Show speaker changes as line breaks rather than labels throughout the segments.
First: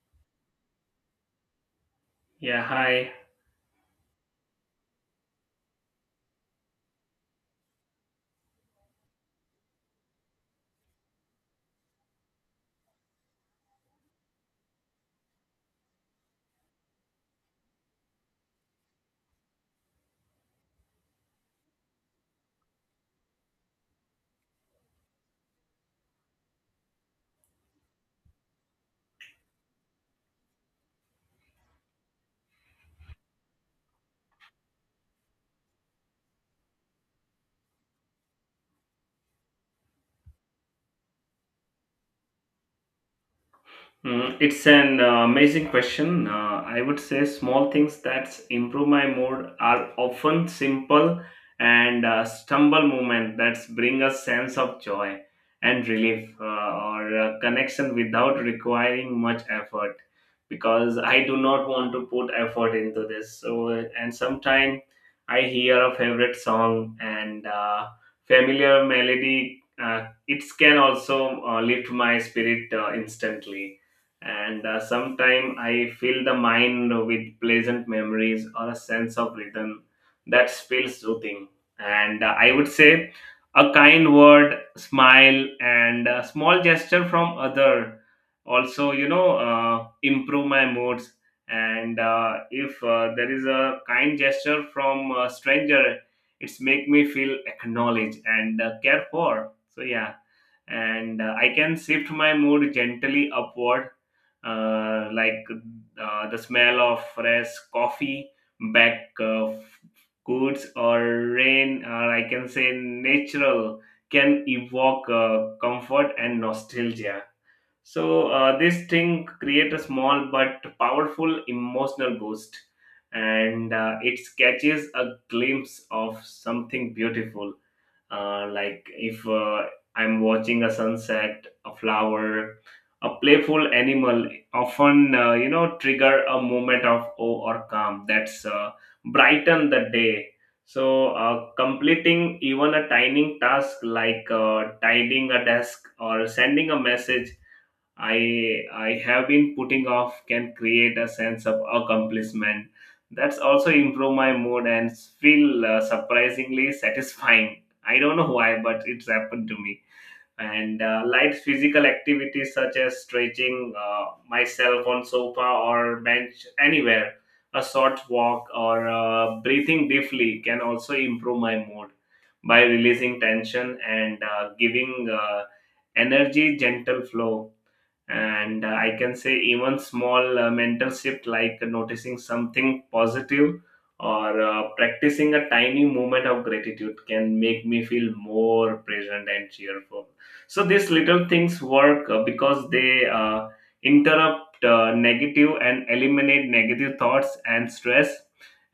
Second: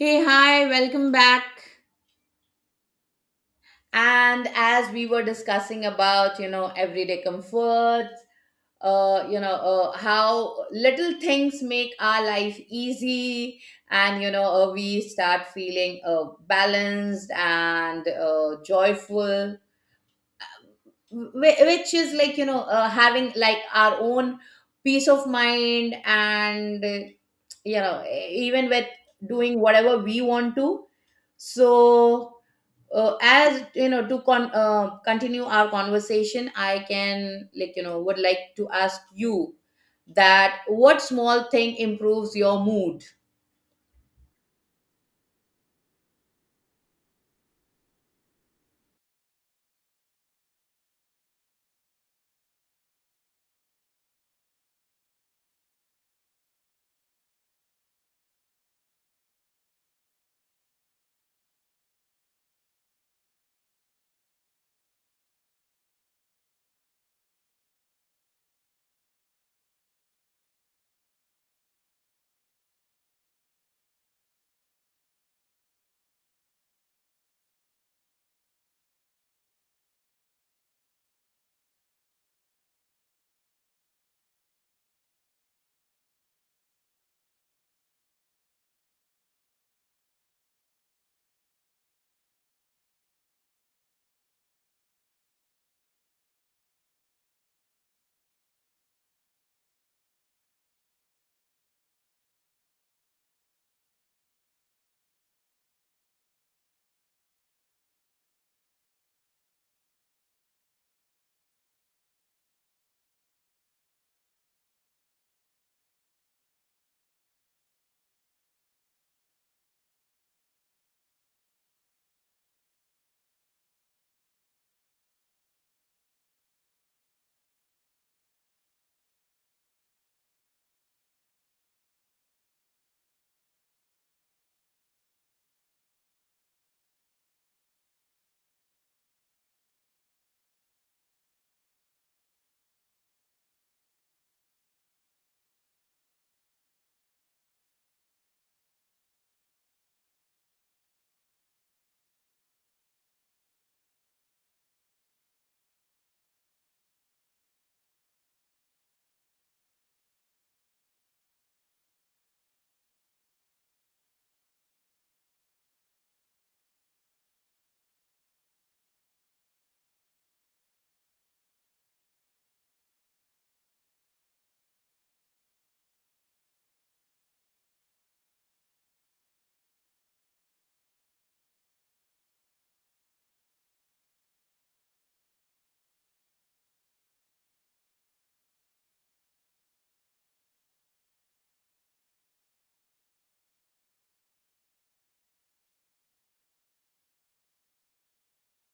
Hey, hi, welcome back.
Yeah, hi.
And as we were discussing about, everyday comforts, how little things make our life easy, and we start feeling balanced and joyful, which is like having like our own peace of mind, and even with doing whatever we want to so as you know to continue our conversation I can like would like to ask you that what small thing improves your mood.
Mm, it's an amazing question. I would say small things that improve my mood are often simple and stumble movement that bring a sense of joy and relief or connection without requiring much effort because I do not want to put effort into this. So, and sometimes I hear a favorite song and familiar melody. It can also lift my spirit instantly and sometimes I fill the mind with pleasant memories or a sense of rhythm that feels soothing. And I would say a kind word, smile, and a small gesture from other also, you know, improve my moods. And if there is a kind gesture from a stranger, it's make me feel acknowledged and cared for. So yeah, and I can shift my mood gently upward like the smell of fresh coffee, baked goods, or rain, or I can say natural, can evoke comfort and nostalgia. So this thing create a small but powerful emotional boost, and it catches a glimpse of something beautiful like if I'm watching a sunset, a flower, a playful animal, often you know trigger a moment of awe or calm that's brighten the day. So completing even a tiny task like tidying a desk or sending a message I have been putting off can create a sense of accomplishment. That's also improve my mood and feel surprisingly satisfying. I don't know why, but it's happened to me. And light physical activities such as stretching myself on sofa or bench anywhere, a short walk or breathing deeply can also improve my mood by releasing tension and giving energy gentle flow and I can say even small mental shift like noticing something positive or practicing a tiny moment of gratitude can make me feel more present and cheerful. So these little things work because they interrupt negative and eliminate negative thoughts and stress,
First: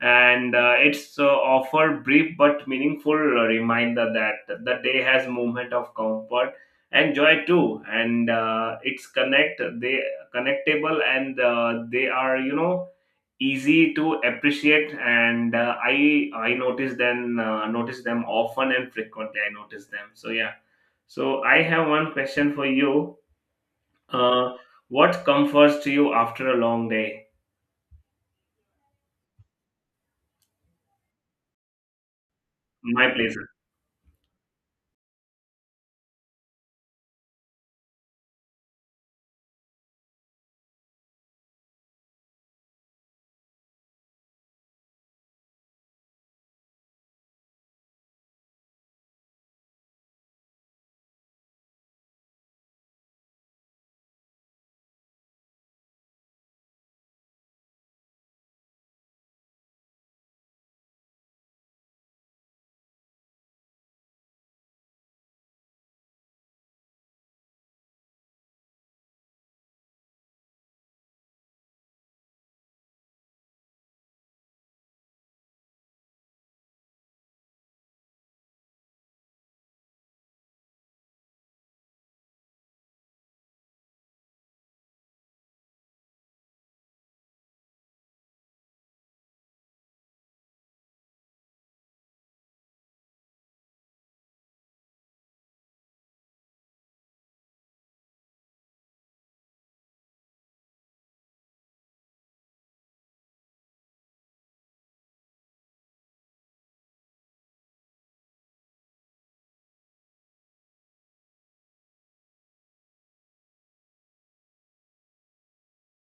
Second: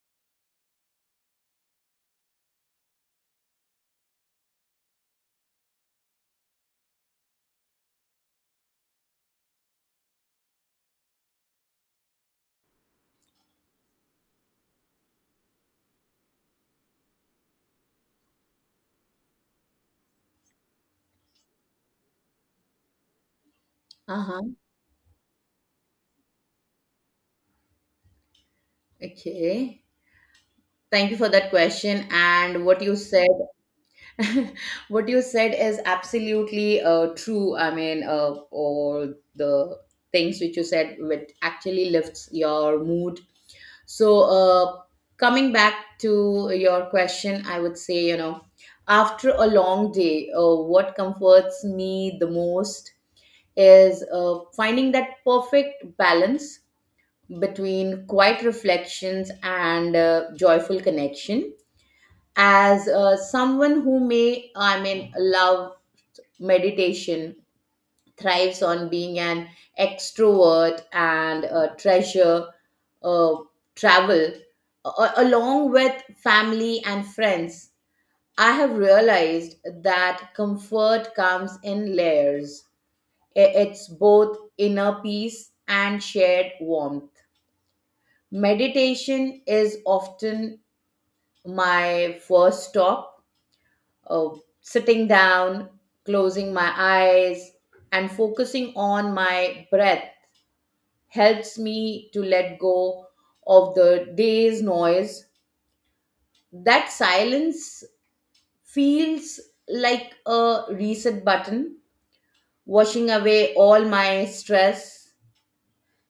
and it's offer brief but meaningful reminder that the day has moment of comfort and joy too, and it's connect, they connectable, and they are, you know, easy to appreciate, and I notice them often, and frequently I notice them. So yeah, so I have one question for you.
Uh-huh.
uh, what comforts you after a long day?
Okay, thank you for that question and what you
My
said.
pleasure.
What you said is absolutely true. I mean, all the things which you said which actually lifts your mood. So, coming back to your question, I would say, you know, after a long day, what comforts me the most is finding that perfect balance between quiet reflections and joyful connection. As someone who may, I mean, love meditation, thrives on being an extrovert and treasure uh, travel along with family and friends. I have realized that comfort comes in layers. It's both inner peace and shared warmth. Meditation is often my first stop, uh, sitting down, closing my eyes, and focusing on my breath helps me to let go of the day's noise. That silence feels like a reset button, washing away all my stress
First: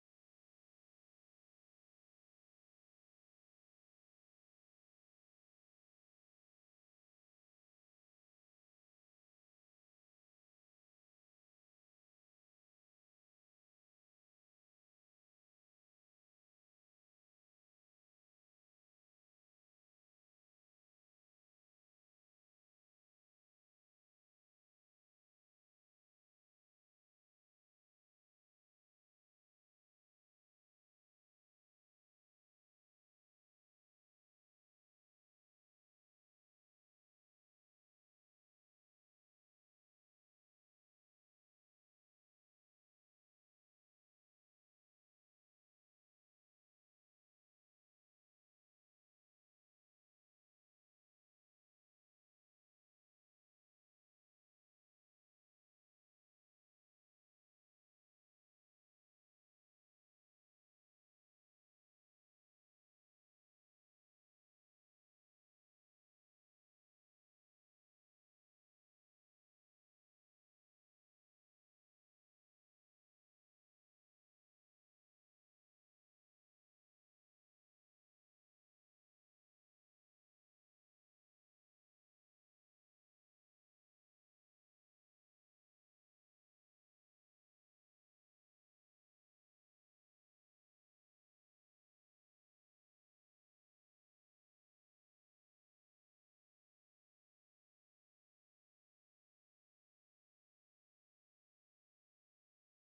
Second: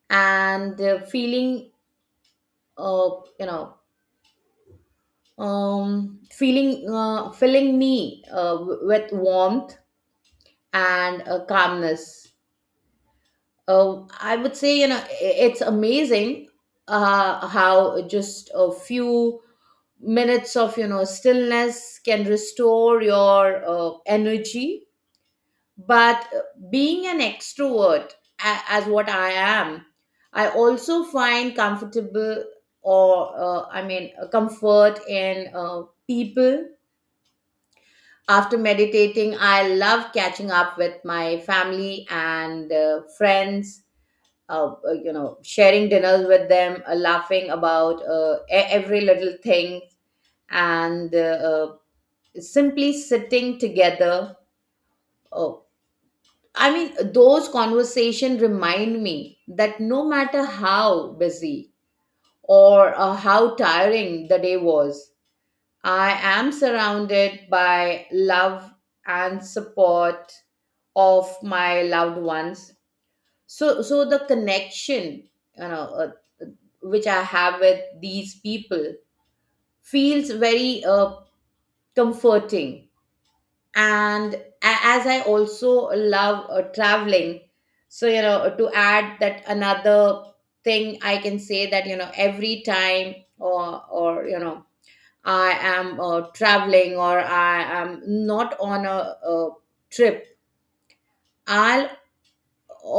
and feeling, uh, you know, feeling, filling me with warmth and calmness. I would say, you know, it's amazing how just a few minutes of stillness can restore your energy, but being an extrovert as what I am, I also find comfortable or comfort in people. After meditating, I love catching up with my family and friends, you know, sharing dinners with them, laughing about every little thing and uh, simply sitting together. Oh, I mean, those conversations remind me that no matter how busy or how tiring the day was, I am surrounded by love and support of my loved ones. So, the connection, you know, which I have with these people feels very comforting. And as I also love traveling, so you know, to add that another thing, I can say that, you know, every time, or you know, I am traveling or I am not on a trip, I'll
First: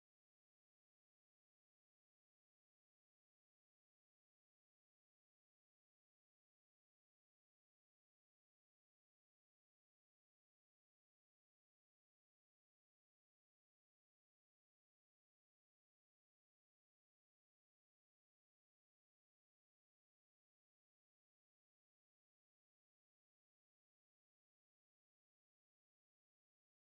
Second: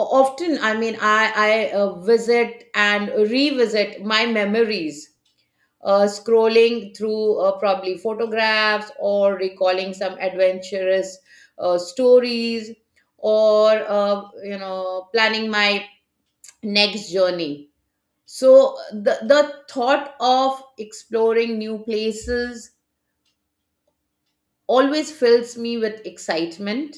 often, I mean, I visit and revisit my memories, scrolling through probably photographs or recalling some adventurous stories or you know, planning my next journey. So the thought of exploring new places always fills me with excitement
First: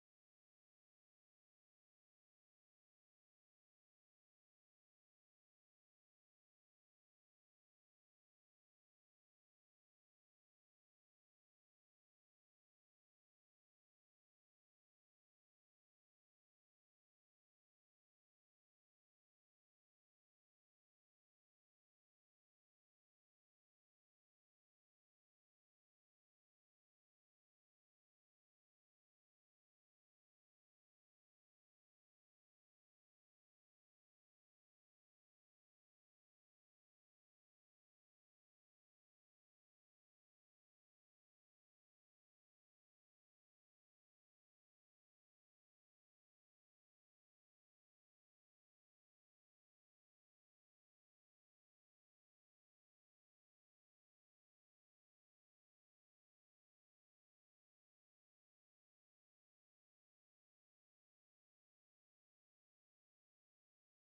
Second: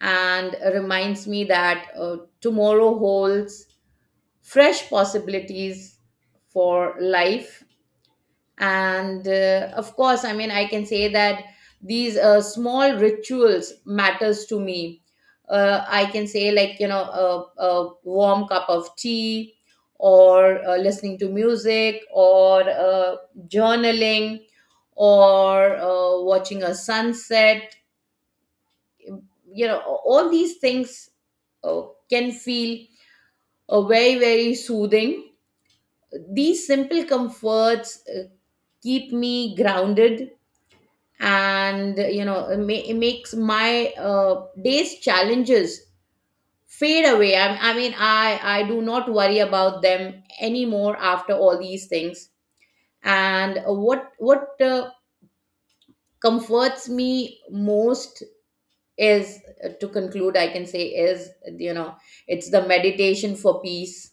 and reminds me that tomorrow holds fresh possibilities for life. And of course, I mean, I can say that these small rituals matters to me. Uh, I can say, like, you know, a warm cup of tea or listening to music or journaling or watching a sunset, you know, all these things uh, can feel very, very soothing. These simple comforts keep me grounded, and you know, it makes my day's challenges fade away. I mean, I do not worry about them anymore after all these things. And what comforts me most is, to conclude, I can say is, you know, it's the meditation for peace,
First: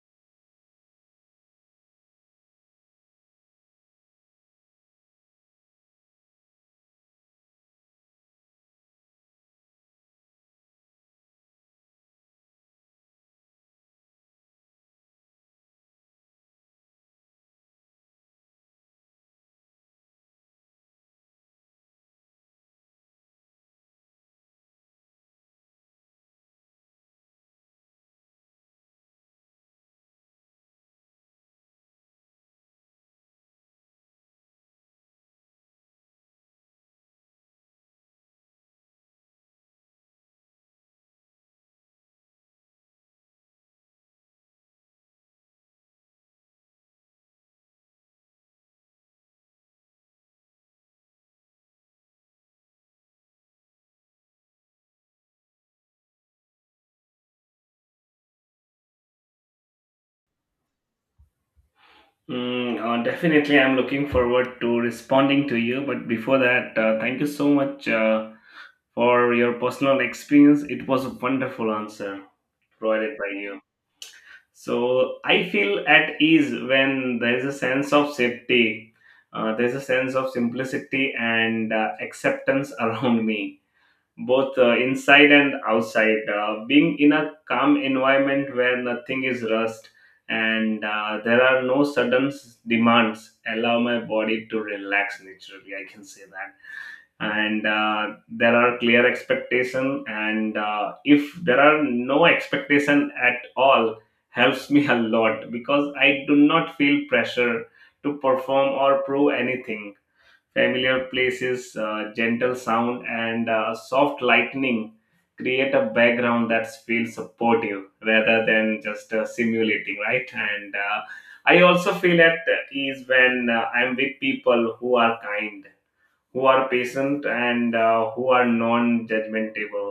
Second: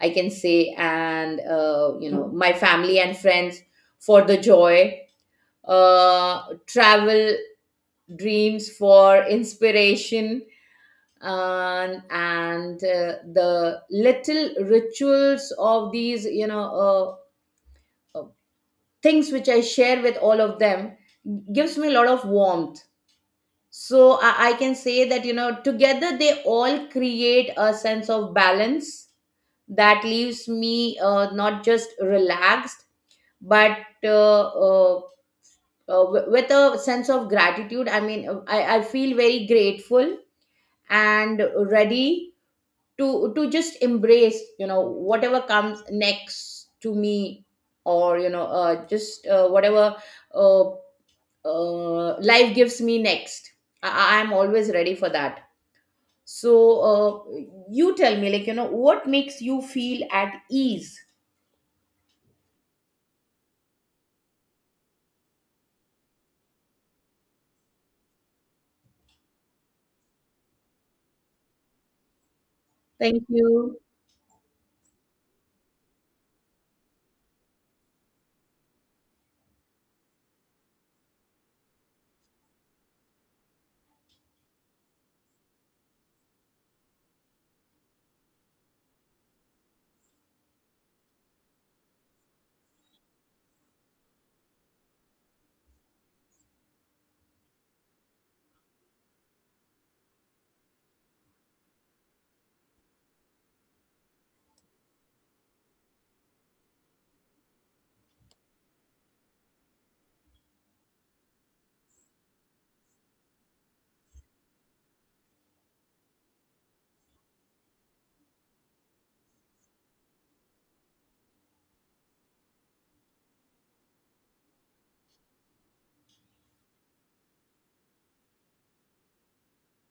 I can say, and you know, my family and friends for the joy, travel dreams for inspiration, and the little rituals of these, you know, things which I share with all of them, gives me a lot of warmth. So I can say that, you know, together they all create a sense of balance that leaves me not just relaxed but uh, uh, with a sense of gratitude. I mean, I feel very grateful and ready to just embrace, you know, whatever comes next to me, or you know, just whatever uh, life gives me next. I am always ready for that. So uh, you tell me, like, you know, what makes you feel at ease.
Mm, definitely, I'm looking forward to responding to you. But before that, thank you so much for your personal experience. It was a wonderful answer provided
Thank
by you.
you.
So I feel at ease when there is a sense of safety, there's a sense of simplicity and acceptance around me, both inside and outside. Being in a calm environment where nothing is rushed and there are no sudden demands allow my body to relax naturally. I can say that. And there are clear expectation, and if there are no expectation at all, helps me a lot because I do not feel pressure to perform or prove anything. Familiar places, gentle sound, and soft lightning create a background that feels supportive rather than just simulating, right? And I also feel at ease when I'm with people who are kind, who are patient, and who are non-judgmentable,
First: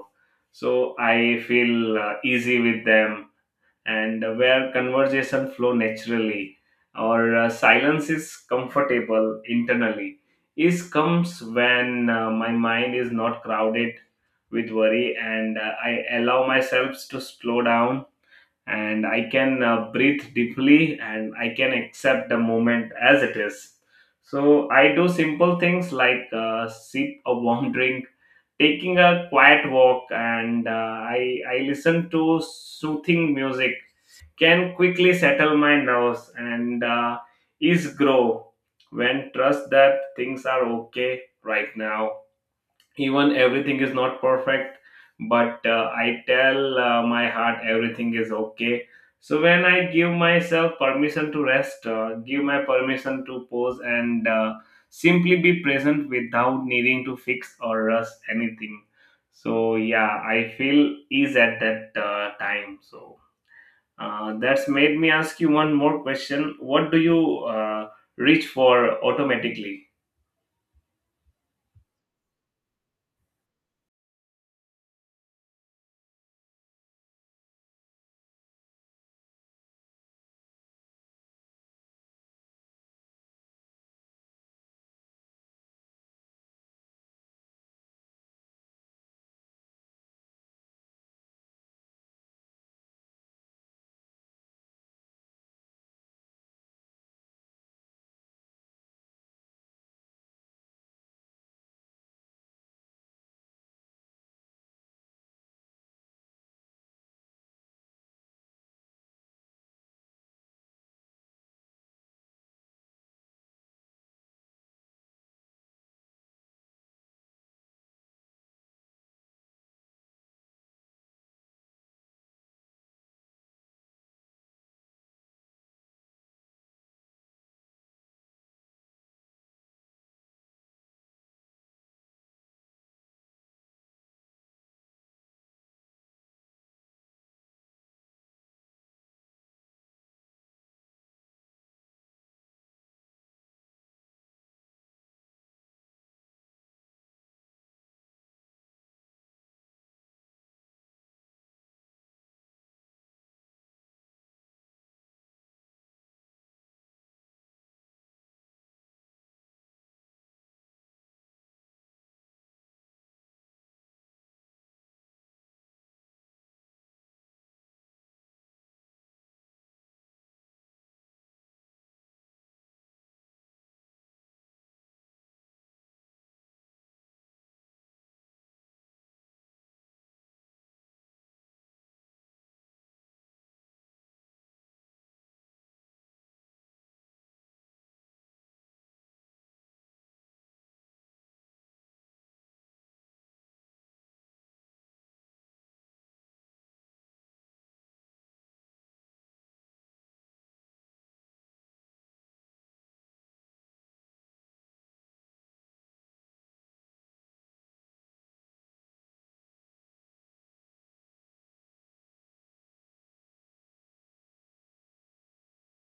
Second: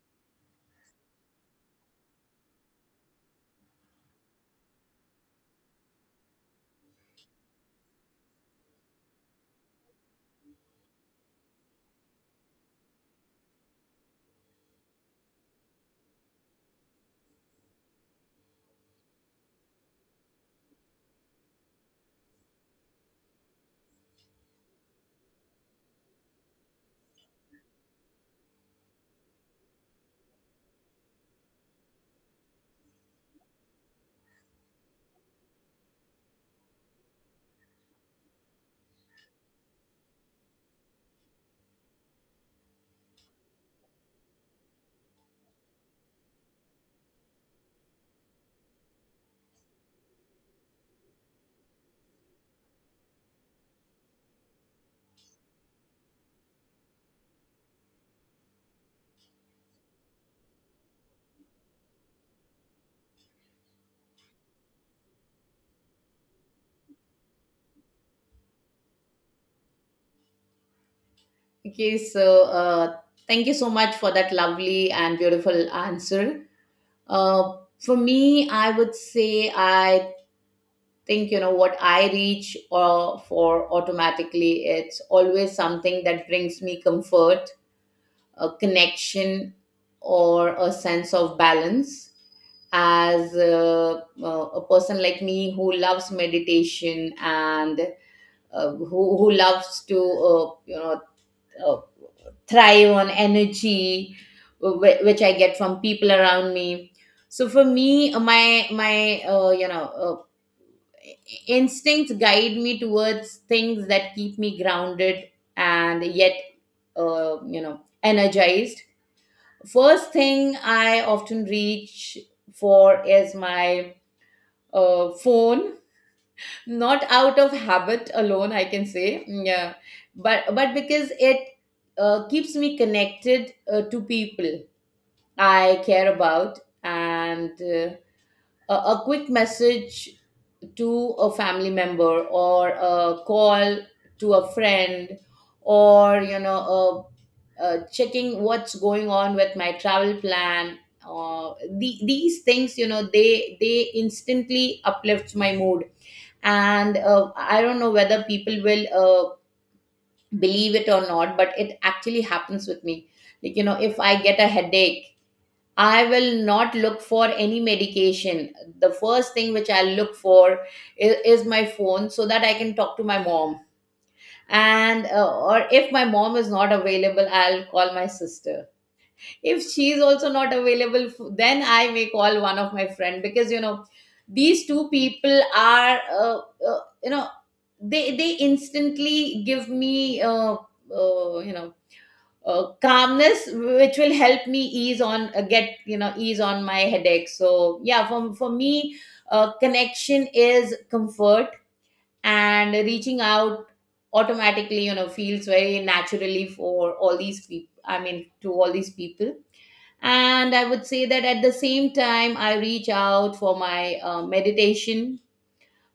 so I feel easy with them, and where conversation flow naturally or silence is comfortable internally, is comes when my mind is not crowded with worry, and I allow myself to slow down and I can breathe deeply, and I can accept the moment as it is. So I do simple things like sip a warm drink, taking a quiet walk, and I listen to soothing music can quickly settle my nerves and ease grow when trust that things are okay right now, even everything is not perfect, but I tell my heart everything is okay. So when I give myself permission to rest, give my permission to pause, and simply be present without needing to fix or rush anything, so yeah, I feel ease at that time. So that's made me ask you one more question. What do you reach for automatically?
Okay, so thank you so much for that lovely and beautiful answer. Uh, for me, I would say, I think, you know, what I reach for automatically, it's always something that brings me comfort, a connection, or a sense of balance. As a person like me who loves meditation and who loves to uh, thrive on energy which I get from people around me. So for me, my my you know, instincts guide me towards things that keep me grounded and yet you know, energized. First thing I often reach for is my phone, not out of habit alone, I can say, yeah, but because it keeps me connected to people I care about. And a quick message to a family member or a call to a friend, or you know, checking what's going on with my travel plan, these things, you know, they instantly uplifts my mood. And I don't know whether people will believe it or not, but it actually happens with me. Like, you know, if I get a headache, I will not look for any medication. The first thing which I'll look for is, my phone so that I can talk to my mom. And or if my mom is not available, I'll call my sister. If she's also not available, then I may call one of my friend, because you know, these two people are you know, they instantly give me uh, you know calmness which will help me ease on get, you know, ease on my headache. So yeah, for, me, connection is comfort, and reaching out automatically, you know, feels very naturally for all these people. I mean, to all these people. And I would say that at the same time, I reach out for my meditation,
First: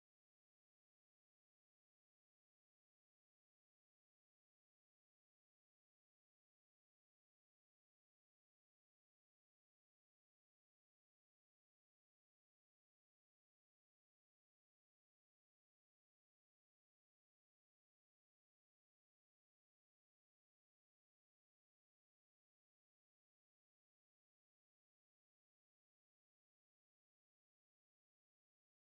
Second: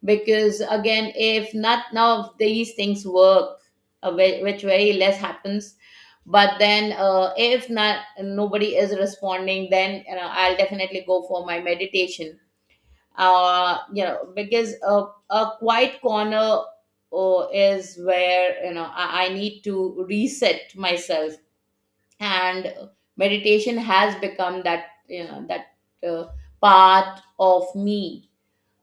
because again, if not none of these things work, which very less happens. But then, if not nobody is responding, then you know, I'll definitely go for my meditation, you know, because a quiet corner is where, you know, I need to reset myself. And meditation has become that, you know, that uh, part of me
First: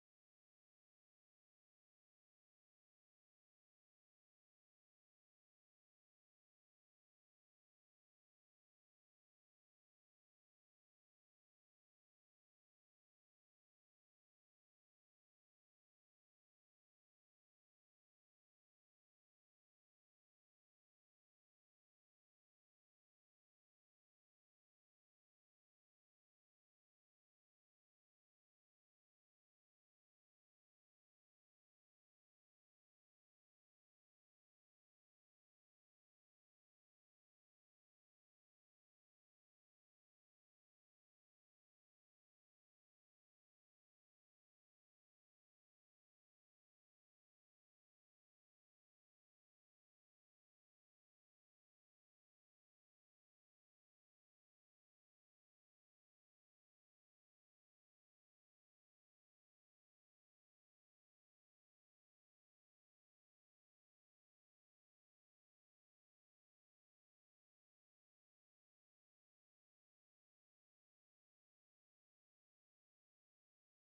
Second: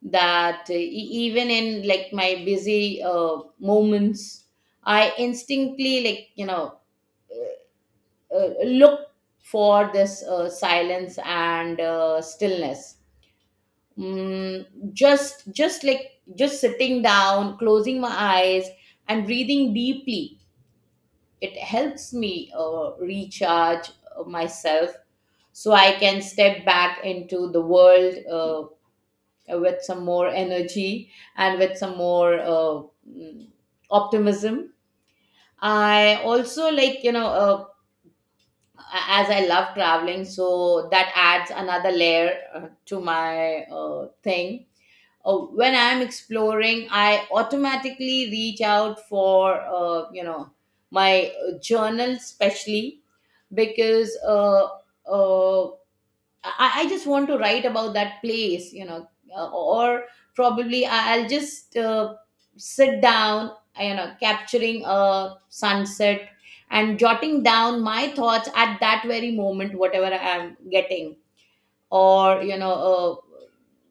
that even in like my busy moments, I instinctively, like, you know, look for this silence and stillness. mm, just like just sitting down, closing my eyes, and breathing deeply, it helps me recharge myself, so I can step back into the world with some more energy and with some more mm, optimism. I also like, you know, as I love traveling, so that adds another layer to my thing. When I'm exploring, I automatically reach out for, you know, my journal, especially because uh, I just want to write about that place, you know, or probably I'll just sit down, you know, capturing a sunset and jotting down my thoughts at that very moment, whatever I'm getting, or, you know, uh,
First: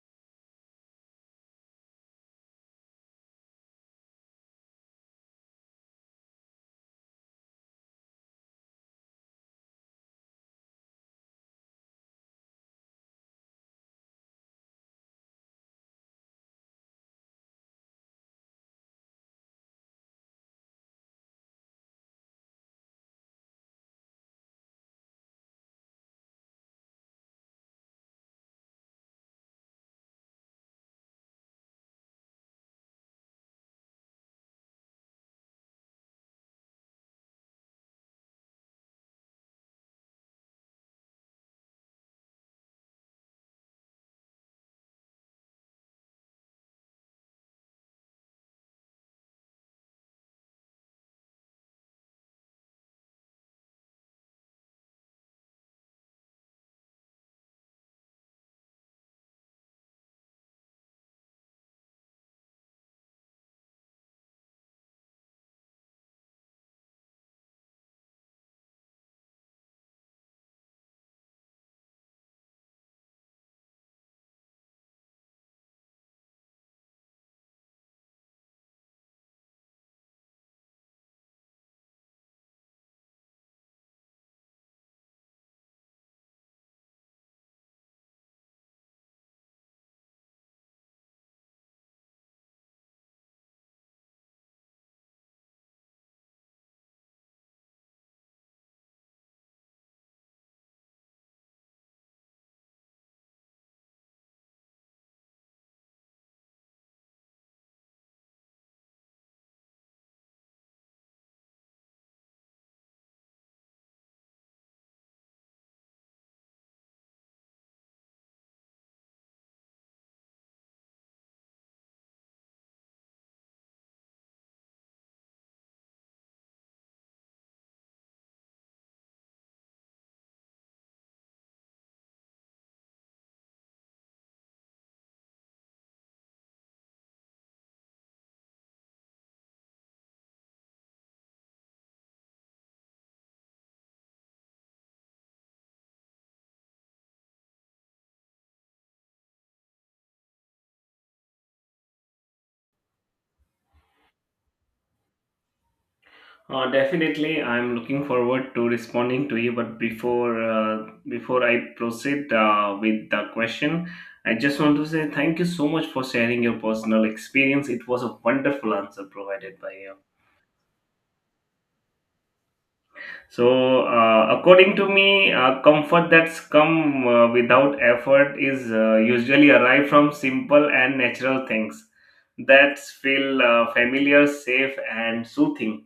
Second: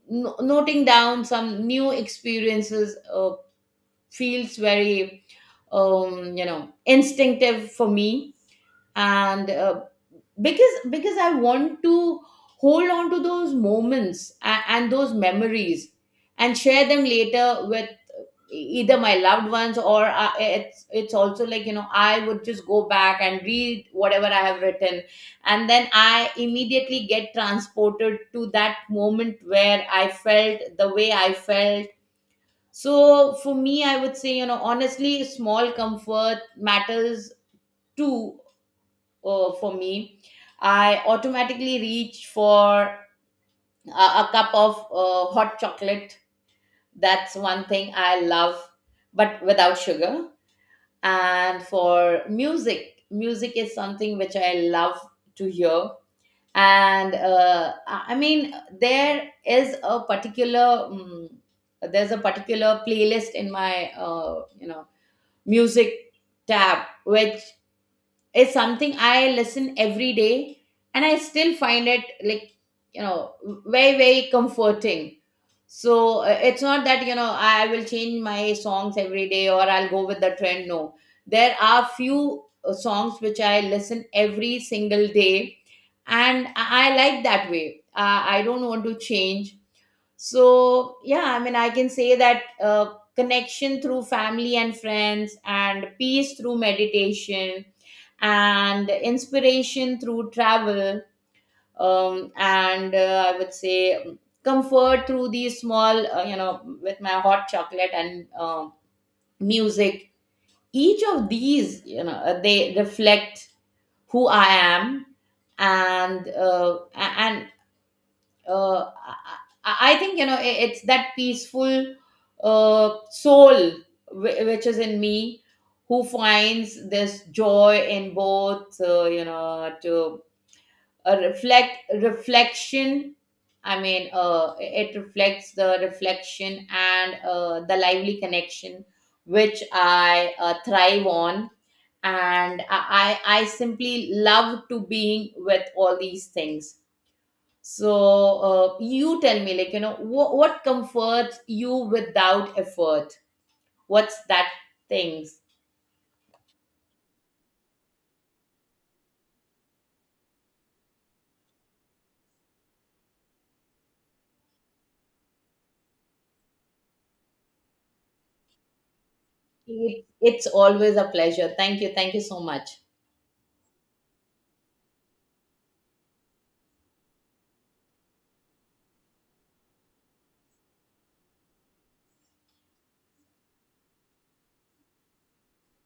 noting down some new experiences feels very, you know, instinctive for me. And because I want to hold on to those moments and those memories and share them later with either my loved ones, or it's, also, like, you know, I would just go back and read whatever I have written, and then I immediately get transported to that moment where I felt the way I felt. So for me, I would say, you know, honestly, small comfort matters too. Uh, for me, I automatically reach for a cup of hot chocolate. That's one thing I love, but without sugar. And for music, music is something which I love to hear. And I mean, there is a particular there's a particular playlist in my you know, music tab which is something I listen every day, and I still find it like, you know, very, very comforting. So it's not that, you know, I will change my songs every day or I'll go with the trend. No, there are few songs which I listen every single day, and I like that way. I don't want to change. So yeah, I mean I can say that connection through family and friends and peace through meditation and inspiration through travel and I would say comfort through these small with my hot chocolate and music, each of these they reflect who I am and uh, i I- I think it's that peaceful soul which is in me, who finds this joy in both you know to a reflect reflection. I mean it reflects the reflection and the lively connection which I thrive on, and I simply love to being with all these things. So you tell me, like you know, what comforts you without effort? What's that things?
Definitely, I'm looking forward to responding to you. But before I proceed with the question, I just want to say thank you so much for sharing your personal experience. It was a wonderful answer provided by you.
It's always a pleasure. Thank you, thank you so much.
So, according to me, comfort that's come without effort is usually arrive from simple and natural things that feel familiar, safe, and soothing,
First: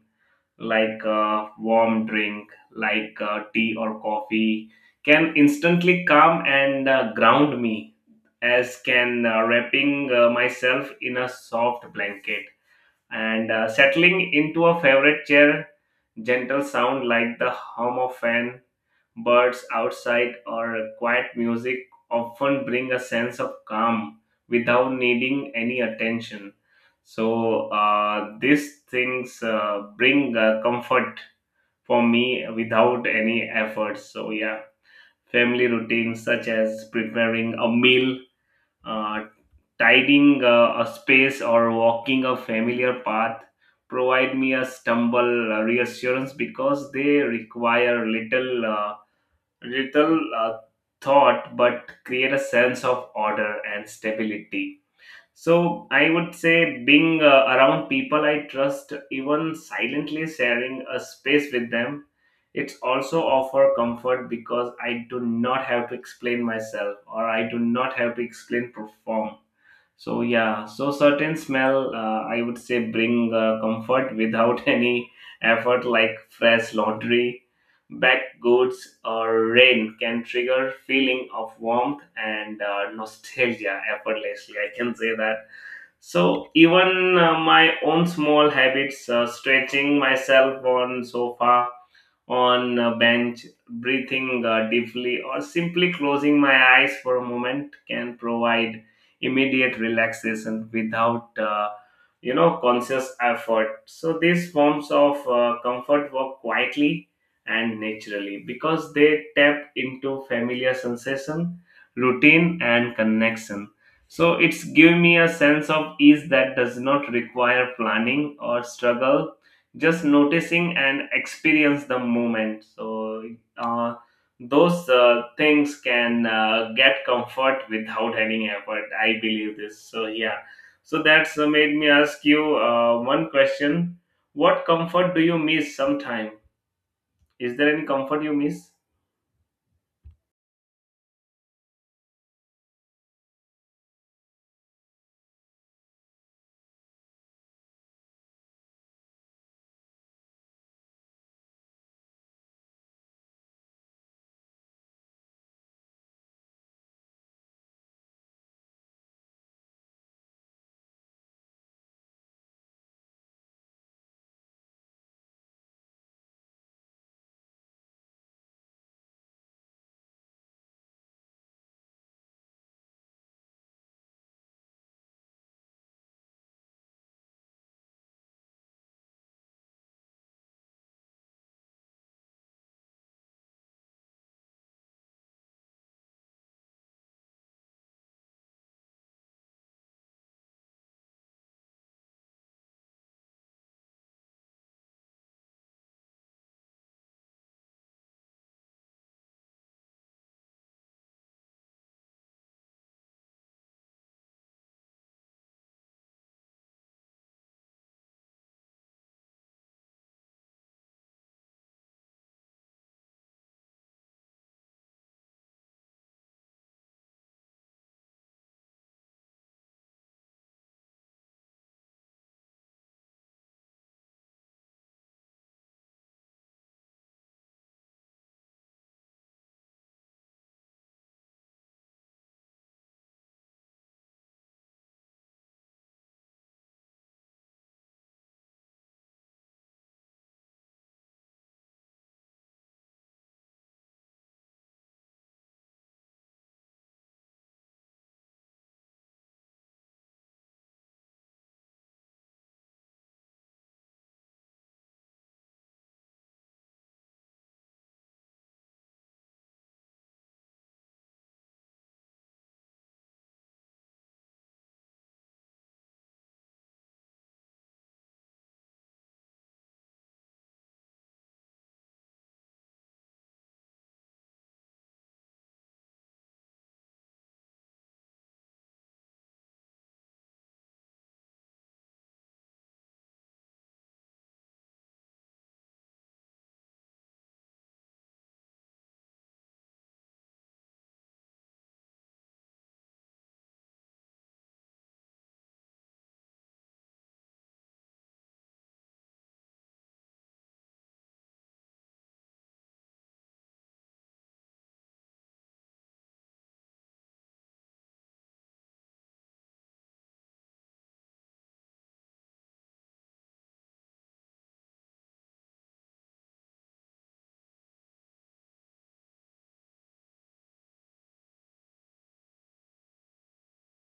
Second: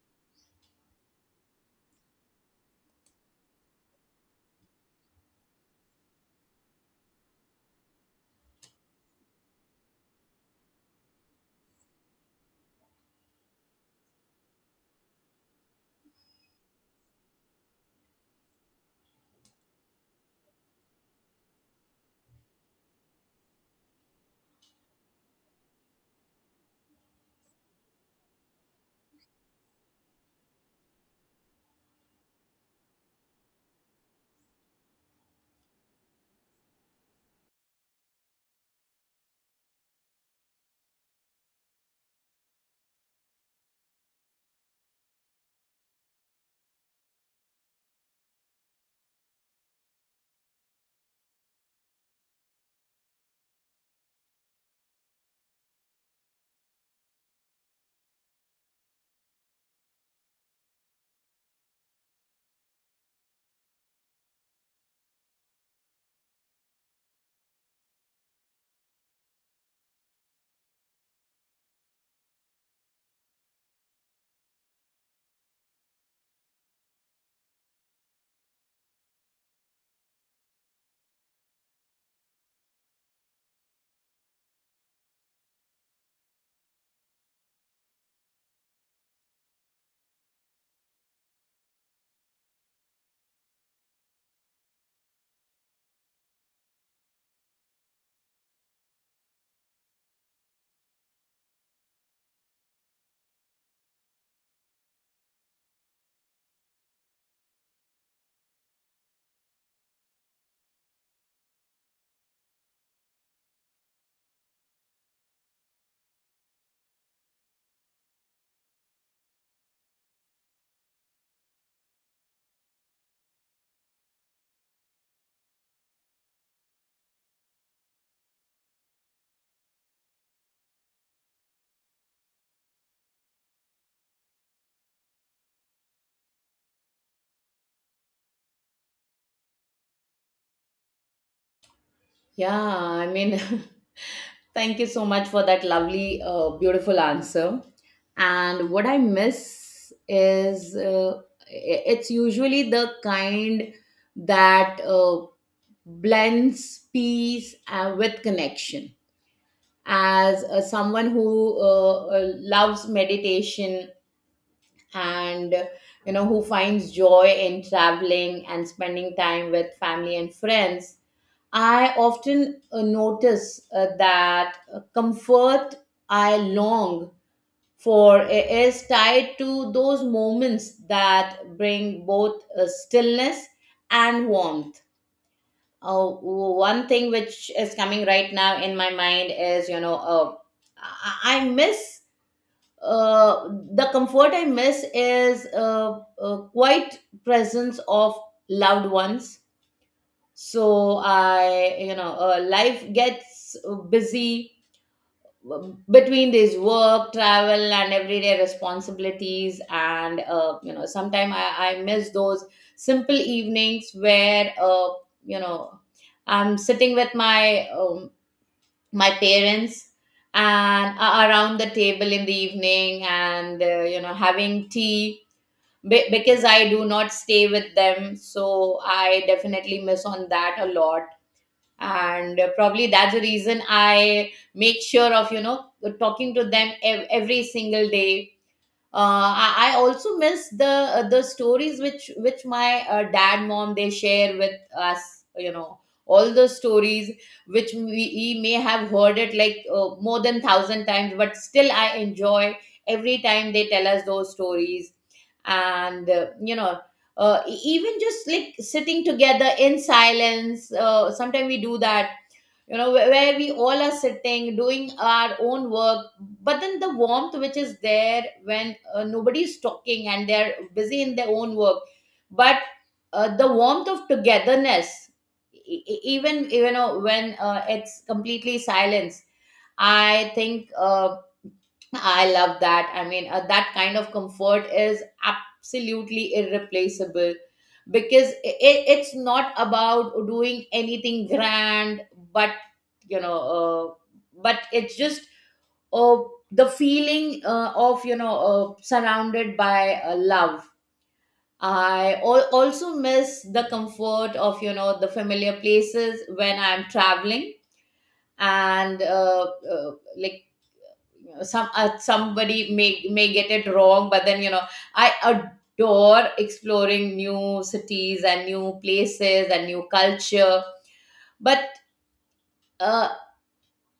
like a warm drink, like tea or coffee, can instantly calm and ground me, as can wrapping myself in a soft blanket and settling into a favorite chair. Gentle sound like the hum of fan, birds outside, or quiet music often bring a sense of calm without needing any attention. So these things bring comfort for me without any effort. So, yeah, family routines such as preparing a meal, uh, tidying a space, or walking a familiar path provide me a stumble reassurance because they require little thought but create a sense of order and stability. So I would say being around people I trust, even silently sharing a space with them, it's also offer comfort because I do not have to explain myself or I do not have to explain perform. So yeah, so certain smell, I would say, bring comfort without any effort, like fresh laundry, back goods, or rain can trigger feeling of warmth and nostalgia effortlessly. I can say that. So even my own small habits, stretching myself on sofa on a bench, breathing deeply, or simply closing my eyes for a moment can provide immediate relaxation without, you know, conscious effort. So these forms of comfort work quietly and naturally because they tap into familiar sensation, routine, and connection. So it's give me a sense of ease that does not require planning or struggle, just noticing and experience the moment. So uh, those things can get comfort without any effort, I believe this. So yeah, so that's made me ask you one question. What comfort do you miss sometime? Is there any comfort you miss?
Yeah, I mean, thank you so much for that lovely, beautiful answer. And what I miss is it's usually the kind that blends peace with connection. As someone who loves meditation and, you know, who finds joy in traveling and spending time with family and friends, I often notice that comfort I long for is tied to those moments that bring both stillness and warmth. One thing which is coming right now in my mind is, you know, I miss, uh, the comfort I miss is quiet presence of loved ones. So I you know, life gets busy between this work travel and everyday responsibilities, and, you know, sometimes I miss those simple evenings where, you know, I'm sitting with my parents, and around the table in the evening, and, you know, having tea. Because I do not stay with them, so I definitely miss on that a lot. And probably that's the reason I make sure of, you know, talking to them every single day. I also miss the stories which my dad, mom, they share with us, you know, all those stories which we may have heard it like more than thousand times, but still I enjoy every time they tell us those stories. And, you know, even just like sitting together in silence, sometimes we do that, you know, where we all are sitting doing our own work, but then the warmth which is there when, nobody is talking and they're busy in their own work, but the warmth of togetherness, even, you know, when it's completely silence. i think uh, I love that. I mean, that kind of comfort is absolutely irreplaceable because it's not about doing anything grand, but, you know, but it's just, uh, the feeling of, you know, surrounded by love. I also miss the comfort of, you know, the familiar places when I'm traveling, and like somebody may get it wrong, but then, you know, I adore exploring new cities and new places and new culture, but uh,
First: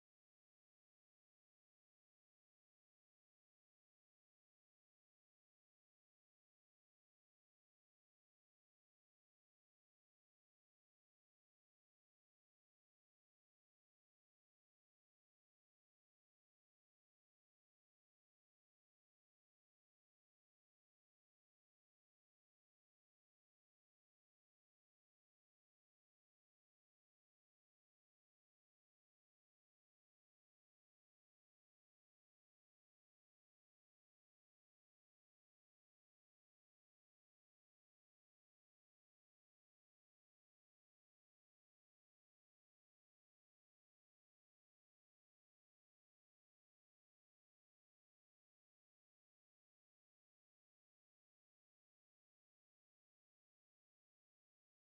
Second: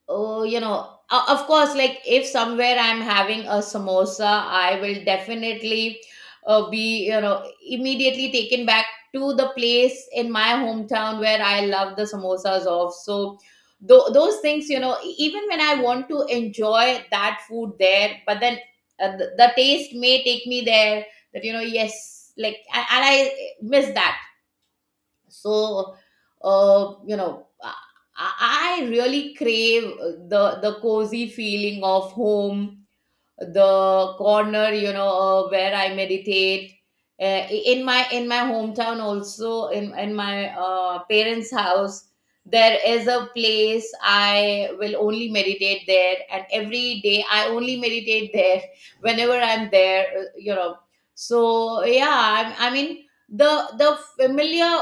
oh, you know, of course, like if somewhere I'm having a samosa, I will definitely be, you know, immediately taken back to the place in my hometown where I love the samosas of. So those things, you know, even when I want to enjoy that food there, but then the taste may take me there. That, you know, yes, like and I miss that. So, you know, I really crave the cozy feeling of home, the corner, you know, where I meditate, in my hometown, also in my parents house. There is a place I will only meditate there, and every day I only meditate there whenever I'm there, you know. So yeah, I mean, the the familiar.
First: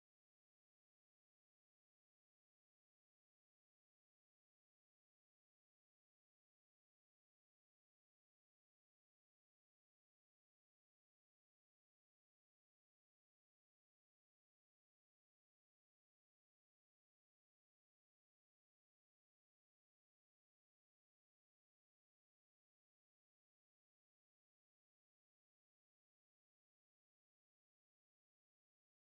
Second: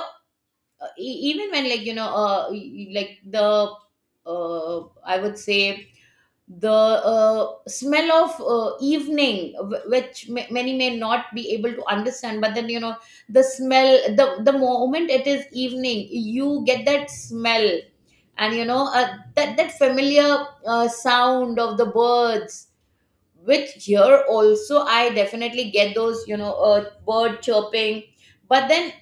Even when, like, you know, y- like the uh I would say the smell of evening, which many may not be able to understand, but then, you know, the smell, the moment it is evening, you get that smell, and, you know, that familiar sound of the birds, which here also I definitely get those, you know, bird chirping. But then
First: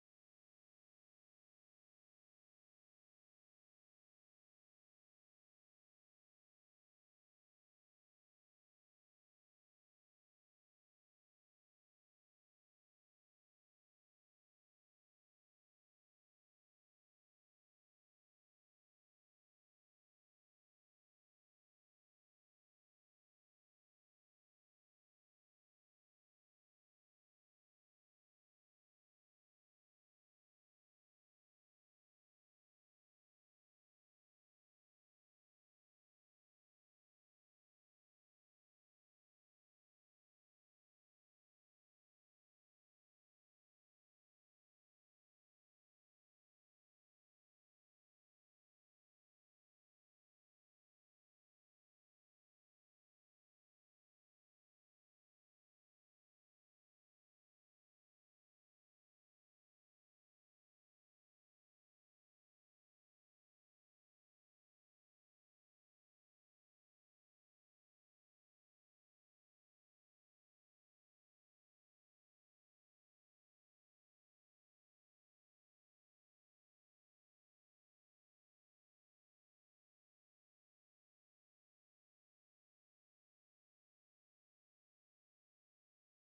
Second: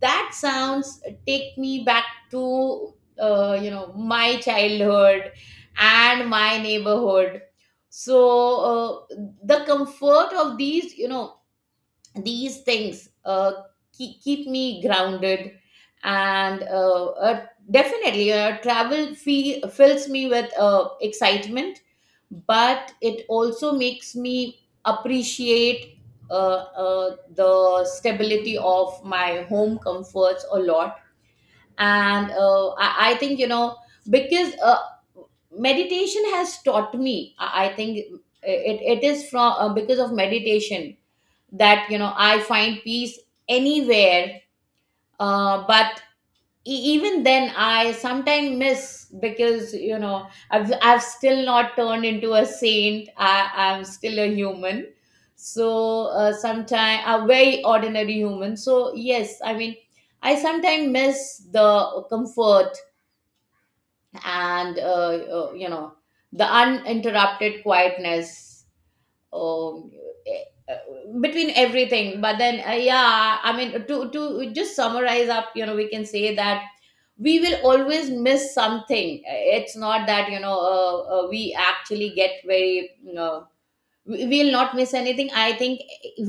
that sounds take me back to, you know, my childhood and my neighborhood. So, the comfort of these, you know, these things, keep me grounded. And definitely travel fills me with excitement, but it also makes me appreciate, uh, the stability of my home comforts a lot. And I think, you know, because meditation has taught me, I think it is from, because of meditation, that, you know, I find peace anywhere. But even then I sometimes miss, because, you know, I've still not turned into a saint. I'm still a human, so sometimes a very ordinary human. So yes, I mean, I sometimes miss the comfort, and you know, the uninterrupted quietness, um, eh, between everything. But then, yeah, I mean, to just summarize up, you know, we can say that we will always miss something. It's not that, you know, we actually get very, you know, will not miss anything. I think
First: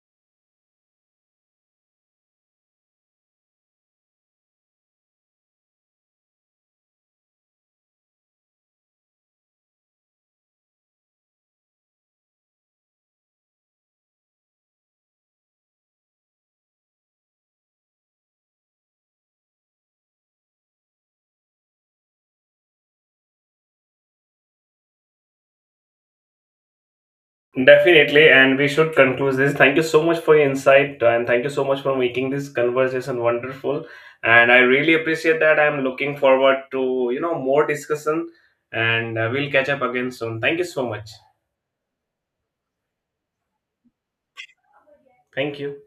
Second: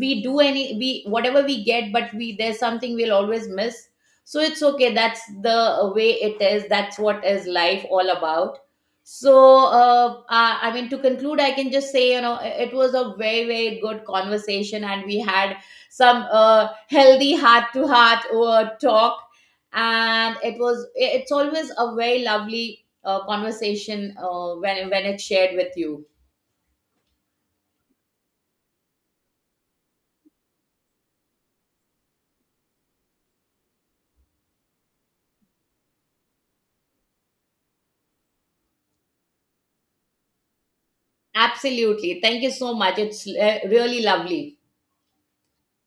we do any, we whatever we get, but we there's something we'll always miss. So it's okay, that's the way it is, that's what is life all about. So, I mean, to conclude, I can just say, you know, it was a very very good conversation, and we had some healthy heart to heart talk, and it's always a very lovely conversation when it's shared with you.
Definitely, and we should conclude this. Thank you so much for your insight, and thank you so much for making this conversation wonderful. And I really appreciate that. I'm looking forward to, you know, more discussion, and we'll catch up again soon. Thank you so much.
Absolutely. Thank you so much. It's really lovely.
Thank you.